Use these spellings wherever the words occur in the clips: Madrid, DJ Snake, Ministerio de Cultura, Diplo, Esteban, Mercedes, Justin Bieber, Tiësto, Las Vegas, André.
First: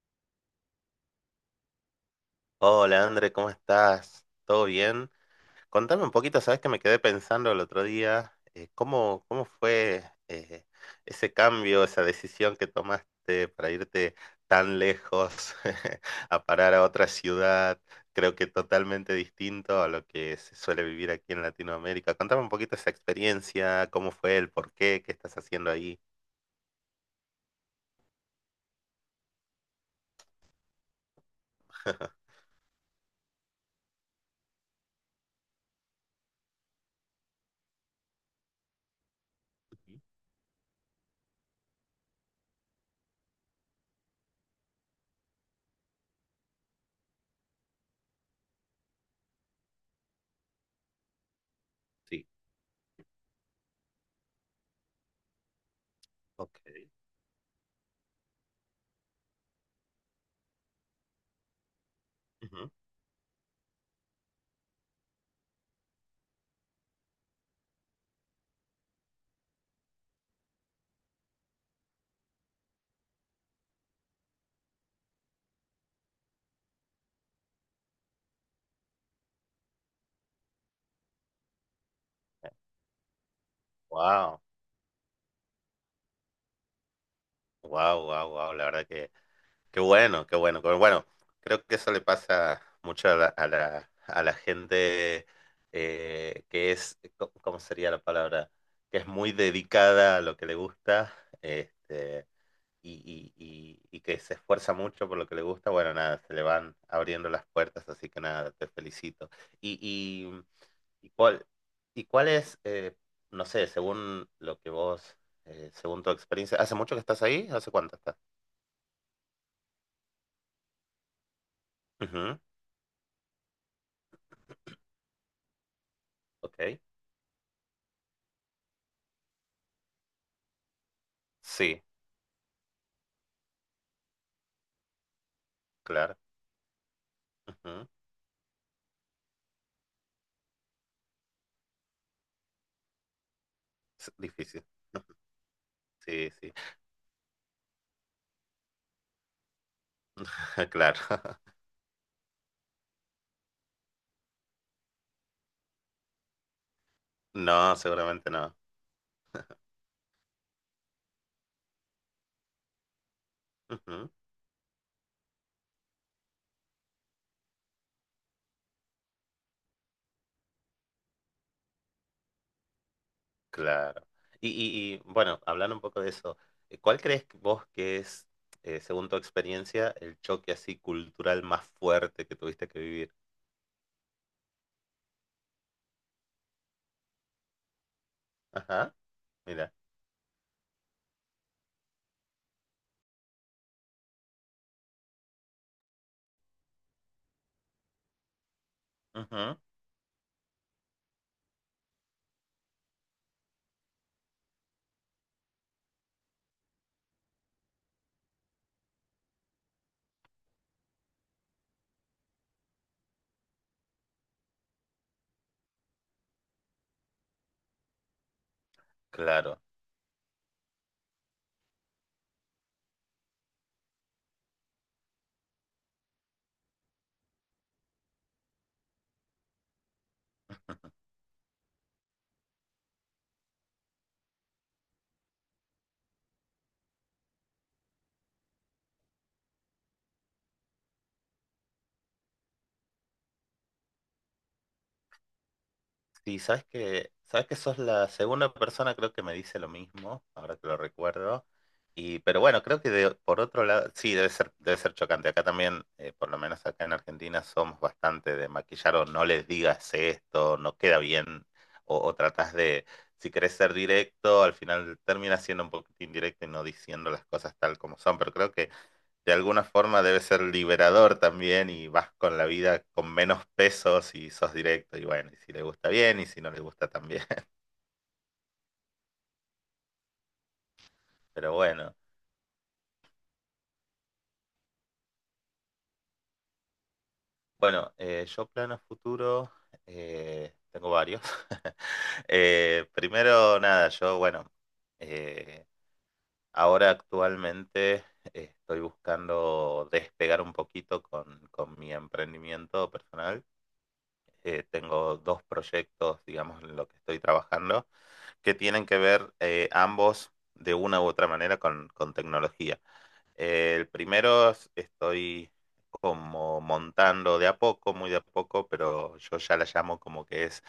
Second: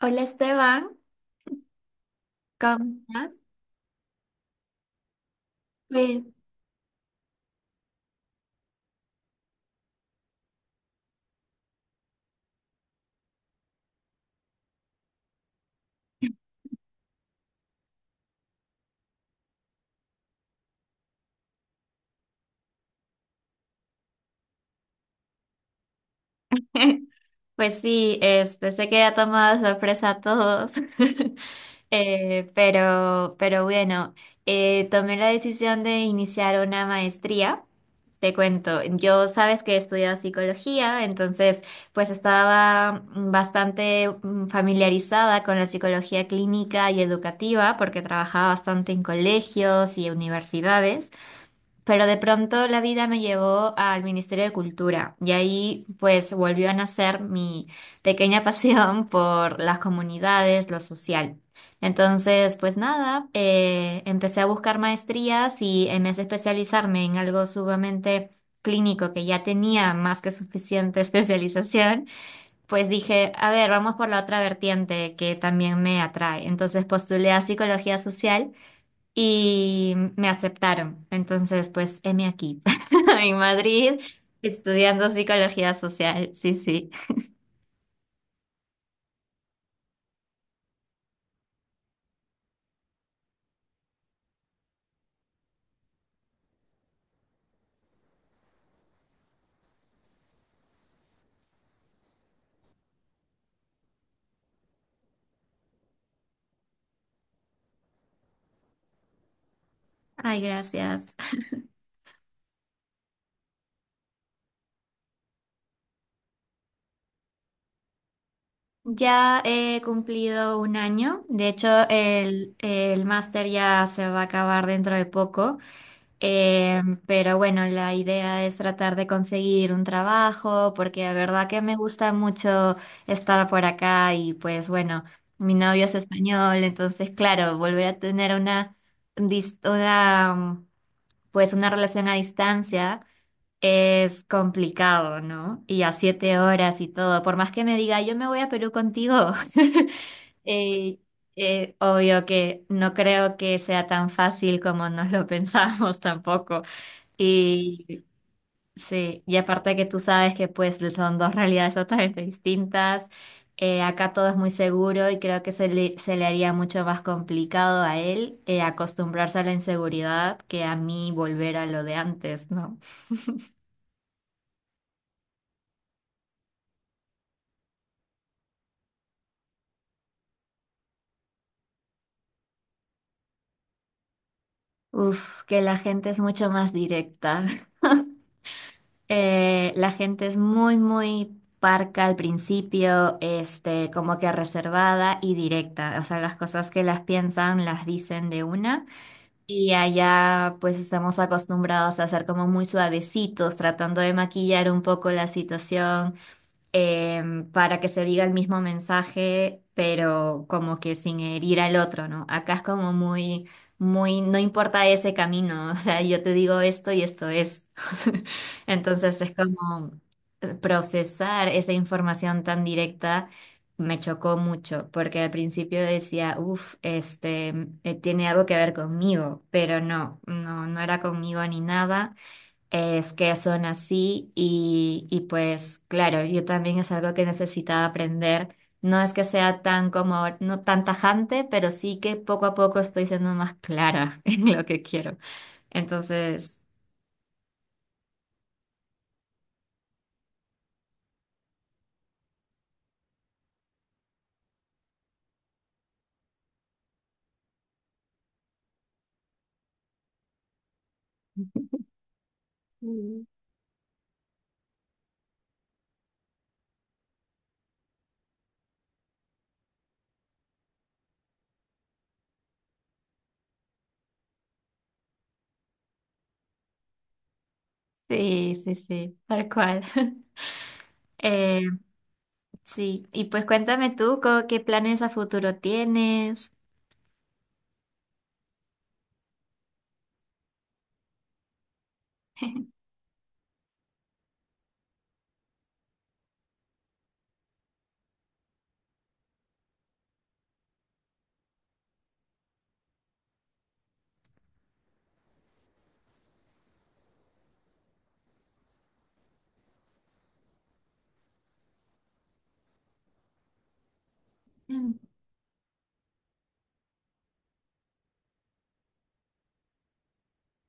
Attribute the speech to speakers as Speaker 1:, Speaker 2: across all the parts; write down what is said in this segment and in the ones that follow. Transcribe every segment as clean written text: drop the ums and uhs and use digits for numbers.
Speaker 1: Hola Esteban, ¿cómo
Speaker 2: Hola,
Speaker 1: estás?
Speaker 2: André, ¿cómo estás? ¿Todo bien? Contame un
Speaker 1: Pues,
Speaker 2: poquito, sabes que me quedé pensando el otro día, ¿cómo fue eh, ese cambio, esa decisión que tomaste para irte tan lejos a parar a otra ciudad? Creo que totalmente distinto a lo que se suele vivir aquí en Latinoamérica. Contame un poquito esa experiencia, cómo fue, el por qué, qué estás haciendo ahí.
Speaker 1: pues sí, este, sé que ha tomado de sorpresa a todos, pero bueno, tomé la decisión de iniciar una maestría. Te cuento, yo sabes que he
Speaker 2: Ujú.
Speaker 1: estudiado psicología, entonces pues estaba bastante familiarizada con la psicología clínica y educativa porque trabajaba bastante en colegios y universidades. Pero de
Speaker 2: Sí.
Speaker 1: pronto la vida me llevó al Ministerio de Cultura y ahí pues
Speaker 2: Ok.
Speaker 1: volvió a nacer mi pequeña pasión por las comunidades, lo social. Entonces, pues nada, empecé a buscar maestrías y en vez de especializarme en algo sumamente clínico que ya tenía más que suficiente especialización, pues dije, a ver, vamos por la otra vertiente que también me atrae. Entonces postulé a psicología social y me aceptaron. Entonces, pues, heme aquí, en Madrid,
Speaker 2: Wow,
Speaker 1: estudiando psicología social. Sí, sí.
Speaker 2: wow, wow, wow. La verdad que qué bueno, qué bueno, qué bueno, bueno, creo que eso le pasa mucho a la gente que es, co- ¿cómo sería la palabra? Que es muy dedicada a lo que le gusta, este, y que se esfuerza mucho por lo que le gusta. Bueno, nada, se le van abriendo las puertas, así que nada, te felicito. Y,
Speaker 1: Ay,
Speaker 2: y, ¿Y
Speaker 1: gracias.
Speaker 2: cuál, y cuál es, no sé, según lo que vos, según tu experiencia, hace mucho que estás ahí? ¿Hace cuánto estás?
Speaker 1: Ya he cumplido un año. De hecho,
Speaker 2: Ujú,
Speaker 1: el máster ya se va a acabar dentro de poco.
Speaker 2: ok.
Speaker 1: Pero bueno, la idea es tratar de conseguir un trabajo, porque de verdad que me
Speaker 2: Sí,
Speaker 1: gusta mucho estar por acá y pues bueno, mi novio es
Speaker 2: claro.
Speaker 1: español, entonces claro, volver
Speaker 2: Ujú.
Speaker 1: a tener una, dis- una, mm, pues una relación a distancia
Speaker 2: Es
Speaker 1: es
Speaker 2: difícil.
Speaker 1: complicado, ¿no? Y a
Speaker 2: Sí,
Speaker 1: siete
Speaker 2: sí.
Speaker 1: horas y todo, por más que me diga, yo me voy a Perú contigo.
Speaker 2: Claro.
Speaker 1: eh, obvio que no creo que sea tan fácil como nos lo pensamos tampoco.
Speaker 2: No,
Speaker 1: Y
Speaker 2: seguramente no.
Speaker 1: sí, y aparte que tú sabes que pues son dos realidades totalmente distintas,
Speaker 2: Ujú.
Speaker 1: acá todo es muy seguro y creo que se le haría mucho más complicado a él acostumbrarse a la inseguridad que a mí volver a lo de antes, ¿no?
Speaker 2: Claro. Bueno, hablando un poco de eso, ¿cuál crees que vos que es, según tu experiencia, el choque así cultural más fuerte que tuviste que vivir?
Speaker 1: Uf, que la gente es mucho más directa.
Speaker 2: Ajá, mira.
Speaker 1: La gente es muy, muy parca al principio, este, como que reservada y directa. O sea, las cosas que las piensan las dicen de una.
Speaker 2: Ujú.
Speaker 1: Y allá pues estamos acostumbrados a ser como muy suavecitos, tratando de maquillar un poco la situación eh, para que se diga el mismo mensaje, pero como que sin herir al otro, ¿no? Acá es como muy, muy, no importa ese camino, o sea, yo te digo esto y esto es. Entonces es
Speaker 2: Claro.
Speaker 1: como procesar esa información tan directa. Me chocó mucho porque al principio decía, uff, tiene algo que ver conmigo, pero no, no, no era conmigo ni nada. Es que son así y pues claro, yo también es algo que necesitaba aprender. No es que sea tan como, no tan tajante, pero sí que poco a poco estoy siendo más clara en lo que quiero.
Speaker 2: Sí,
Speaker 1: Entonces,
Speaker 2: sabes que sos la segunda persona creo que me dice lo mismo, ahora que lo recuerdo. Y pero bueno, creo que de- por otro lado, sí, debe ser chocante. Acá también, por lo menos acá en Argentina, somos bastante de maquillar o no les digas esto, no queda bien, o tratás de,
Speaker 1: mm.
Speaker 2: si querés ser directo, al final termina siendo un poquito indirecto y no diciendo las cosas tal como son. Pero creo que de alguna forma debe ser liberador también y vas con la vida con menos pesos y sos directo y bueno, y si le gusta bien y si no le gusta también.
Speaker 1: Sí, sí, sí, tal cual.
Speaker 2: Pero
Speaker 1: Eh,
Speaker 2: bueno,
Speaker 1: sí, y pues cuéntame tú, ¿qué planes a futuro tienes?
Speaker 2: bueno, yo planos futuro, tengo varios. Primero, nada, yo bueno, eh, ahora actualmente estoy buscando despegar un poquito con mi emprendimiento personal. Tengo dos proyectos, digamos, en lo que estoy trabajando que tienen que ver ambos de una u otra manera con tecnología. El primero es-
Speaker 1: Mm,
Speaker 2: estoy como montando de a poco, muy de a poco, pero yo ya la llamo como que es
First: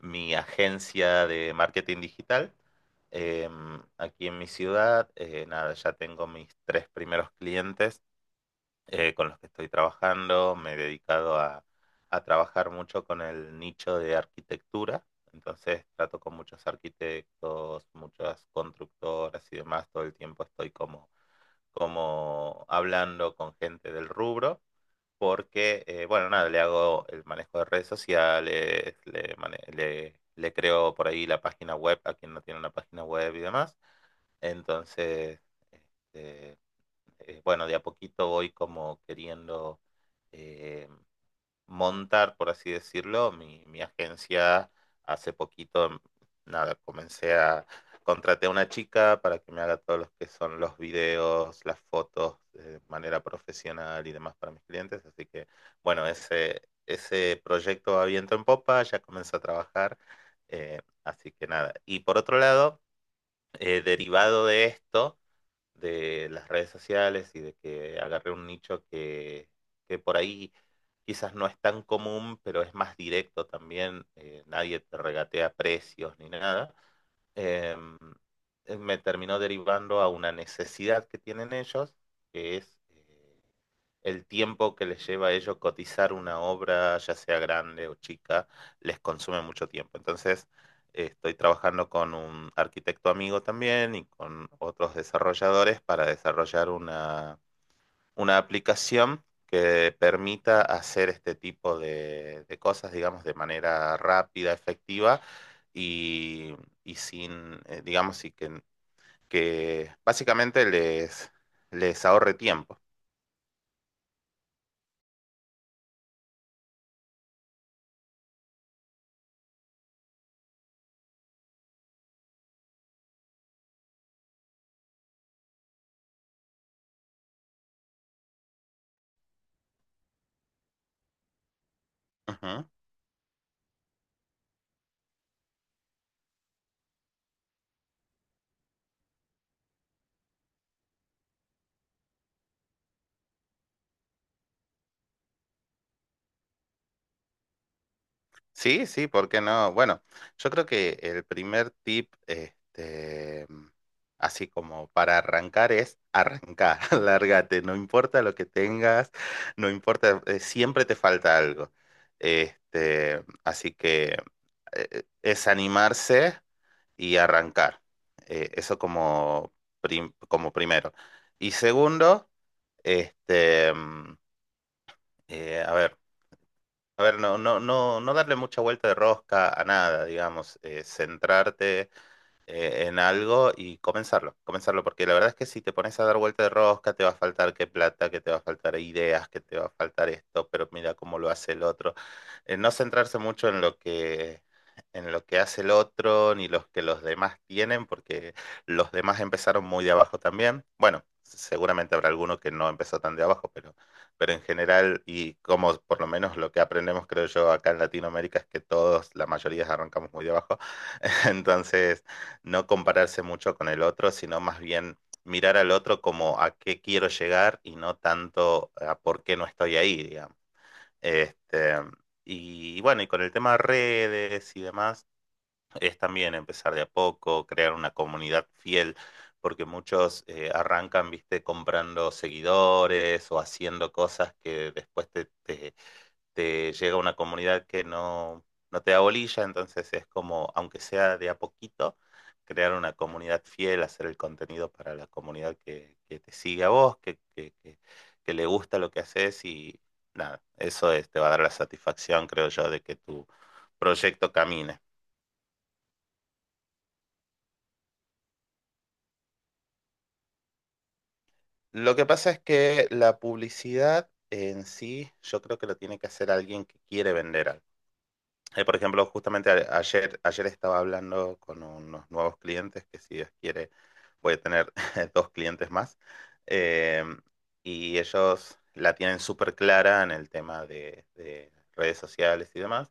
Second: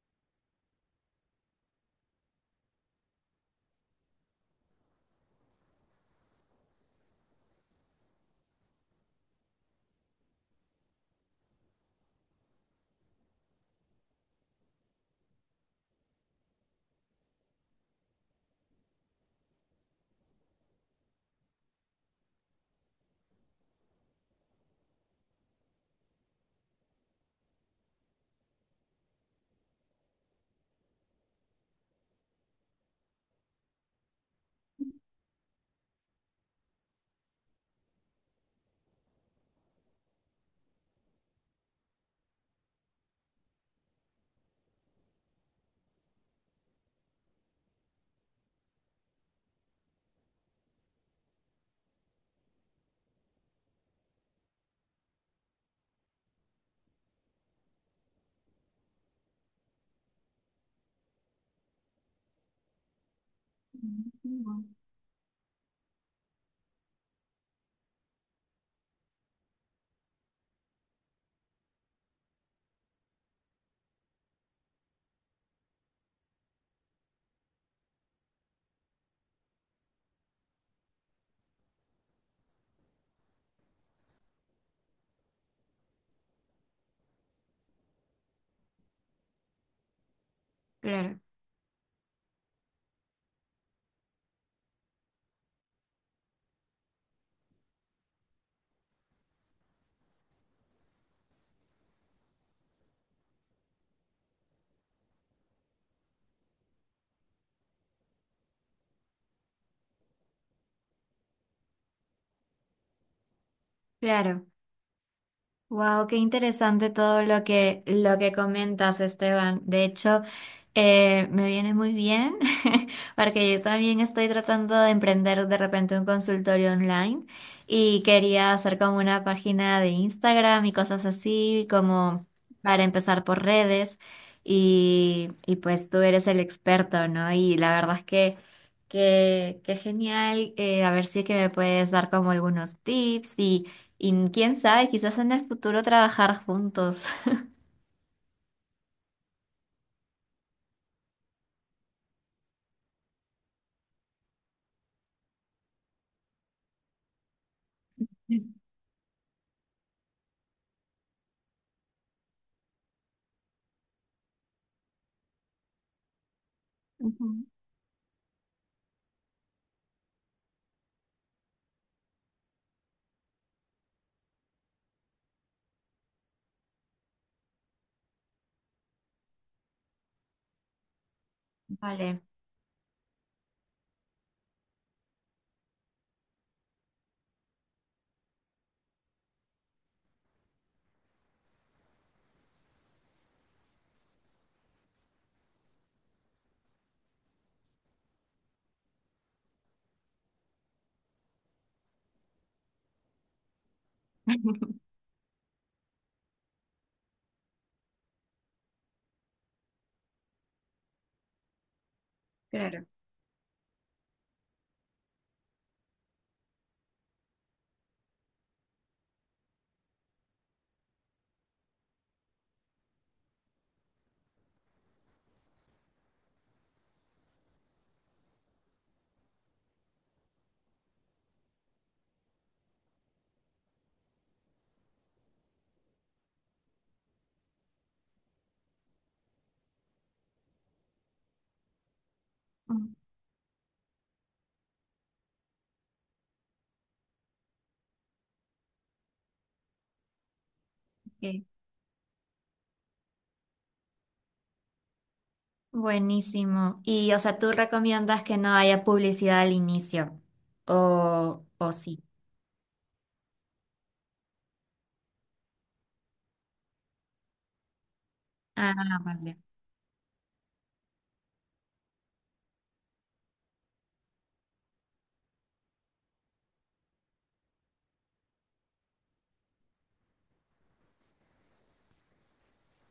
Speaker 2: mi agencia de marketing digital. Aquí en mi ciudad, nada, ya tengo mis tres primeros clientes con los que estoy trabajando. Me he dedicado a trabajar mucho con el nicho de arquitectura. Entonces trato con muchos arquitectos, muchas constructoras y demás. Todo el tiempo estoy como hablando con gente del rubro. Porque bueno, nada, le hago el manejo de redes sociales, le creo por ahí la página web a quien no tiene una página web y demás. Entonces, este, bueno, de a poquito voy como queriendo eh, montar, por así decirlo, mi agencia. Hace poquito, nada, comencé a contraté a una chica para que me haga todos los que son los videos, las fotos, de manera profesional y demás para mis clientes. Así que bueno, ese proyecto va viento en popa, ya comencé a trabajar. Así que nada. Y por otro lado, derivado de
Speaker 1: mm.
Speaker 2: esto de las redes sociales y de que agarré un nicho que por ahí quizás no es tan común, pero es más directo también, nadie te regatea precios ni nada. em, Me terminó derivando a una necesidad que tienen ellos, que es el tiempo que les lleva a ellos cotizar una obra, ya sea grande o chica, les consume mucho tiempo. Entonces,
Speaker 1: Claro,
Speaker 2: estoy trabajando con un arquitecto amigo también y con otros desarrolladores para desarrollar una aplicación que permita hacer este tipo de cosas, digamos, de manera rápida, efectiva y, y sin, digamos, y que básicamente les ahorre tiempo.
Speaker 1: claro. Wow, qué interesante todo lo que comentas, Esteban. De hecho, me viene muy bien porque yo también estoy tratando de emprender de repente un consultorio online y quería hacer como una página de Instagram y cosas así, como
Speaker 2: Ujú.
Speaker 1: para empezar por redes. Y pues tú eres el experto, ¿no? Y la verdad es que genial. A ver si es que me puedes dar como algunos tips y quién sabe, quizás en el futuro trabajar juntos.
Speaker 2: Sí, sí, ¿por qué no? Bueno, yo creo que el primer tip, así como para arrancar, es arrancar, lárgate, no importa lo que tengas, no importa, siempre te falta algo. Así que es animarse y
Speaker 1: Ujú.
Speaker 2: arrancar. Eso como prim- como primero. Y segundo, este, mm, a ver. A ver, no, no, no, no darle mucha vuelta de rosca a nada, digamos, centrarte
Speaker 1: Vale.
Speaker 2: en algo y comenzarlo, porque la verdad es que si te pones a dar vuelta de rosca, te va a faltar que plata, que te va a faltar ideas, que te va a faltar esto, pero mira cómo lo hace el otro. No centrarse mucho en lo que hace el otro, ni los que los demás tienen, porque los demás empezaron muy de abajo también. Bueno, seguramente habrá alguno que no empezó tan de abajo, pero en general, y como por lo menos lo que aprendemos, creo yo, acá en Latinoamérica, es que todos, la mayoría arrancamos muy de abajo. Entonces, no
Speaker 1: Claro.
Speaker 2: compararse mucho con el otro, sino más bien mirar al otro como a qué quiero llegar y no tanto a por qué no estoy ahí, digamos. Este, y bueno, y con el tema de redes y demás, es también empezar de a poco, crear una comunidad fiel, porque muchos arrancan, viste, comprando seguidores o haciendo cosas que después te llega una comunidad que no te da bolilla, entonces es como, aunque sea de a poquito, crear
Speaker 1: Ok.
Speaker 2: una comunidad fiel, hacer el contenido para la comunidad que te sigue a vos, que le gusta lo que haces y nada, eso es, te va a dar la satisfacción, creo yo, de que tu proyecto camine.
Speaker 1: Buenísimo. Y, o sea, ¿tú recomiendas que no haya publicidad al inicio? ¿O
Speaker 2: Lo
Speaker 1: sí?
Speaker 2: que pasa es que la publicidad en sí, yo creo que lo tiene que hacer alguien que quiere vender algo.
Speaker 1: Ah,
Speaker 2: Por ejemplo,
Speaker 1: vale.
Speaker 2: justamente ayer estaba hablando con unos nuevos clientes que si Dios quiere voy a tener dos clientes más. Eh, y ellos la tienen súper clara en el tema de redes sociales y demás.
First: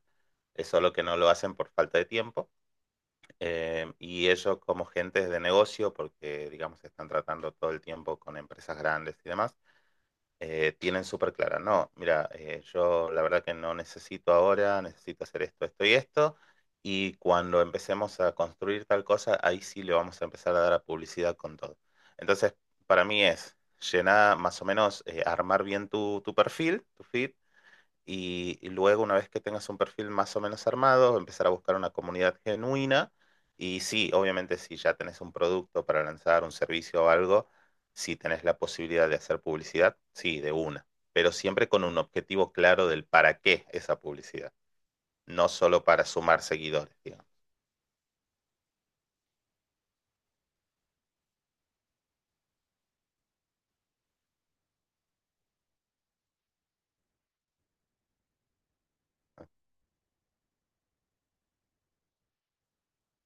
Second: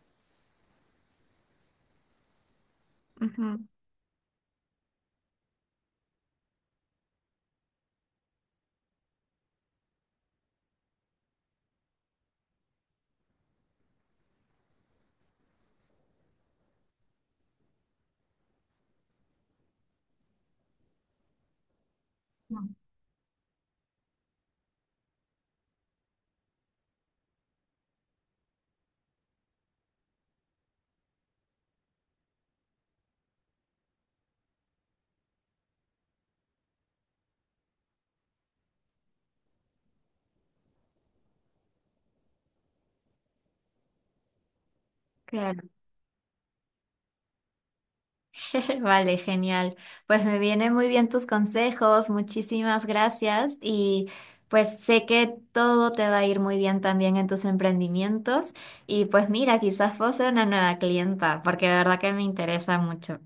Speaker 2: Es solo que no lo hacen por falta de tiempo.
Speaker 1: Ujú.
Speaker 2: Y ellos como gentes de negocio, porque digamos están tratando todo el tiempo con empresas grandes y demás, tienen súper clara, no, mira, yo la verdad que no necesito ahora, necesito hacer esto, esto y esto, y cuando empecemos a construir tal cosa, ahí sí le vamos a empezar a dar a publicidad con todo. Entonces, para mí es llenar, más o menos, armar bien tu perfil, tu feed, y luego una vez que tengas un perfil más o menos armado, empezar a buscar una comunidad genuina y sí, obviamente si ya tenés un producto para lanzar, un servicio o algo, si tenés la posibilidad de hacer publicidad, sí, de una, pero siempre con un objetivo claro del para qué esa publicidad, no
Speaker 1: Claro.
Speaker 2: solo para sumar seguidores, digamos.
Speaker 1: Vale, genial. Pues me vienen muy bien tus consejos, muchísimas gracias y pues sé que todo te va a ir muy bien también en tus emprendimientos y pues mira, quizás vos seas una nueva clienta porque de verdad que me interesa mucho.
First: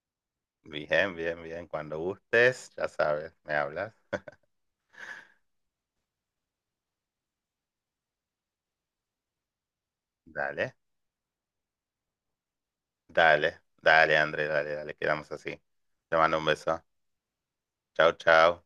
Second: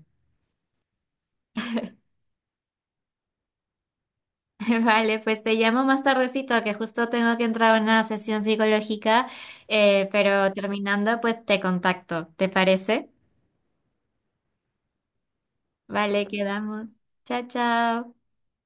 Speaker 2: Bien, bien, bien, cuando gustes, ya sabes, me hablas.
Speaker 1: Vale, pues te llamo más tardecito que justo tengo que entrar a una sesión psicológica, pero
Speaker 2: Dale,
Speaker 1: terminando pues te contacto, ¿te parece?
Speaker 2: dale, dale, André, dale, dale, quedamos así. Te
Speaker 1: Vale,
Speaker 2: mando un beso.
Speaker 1: quedamos. Chao,
Speaker 2: Chao,
Speaker 1: chao.
Speaker 2: chao.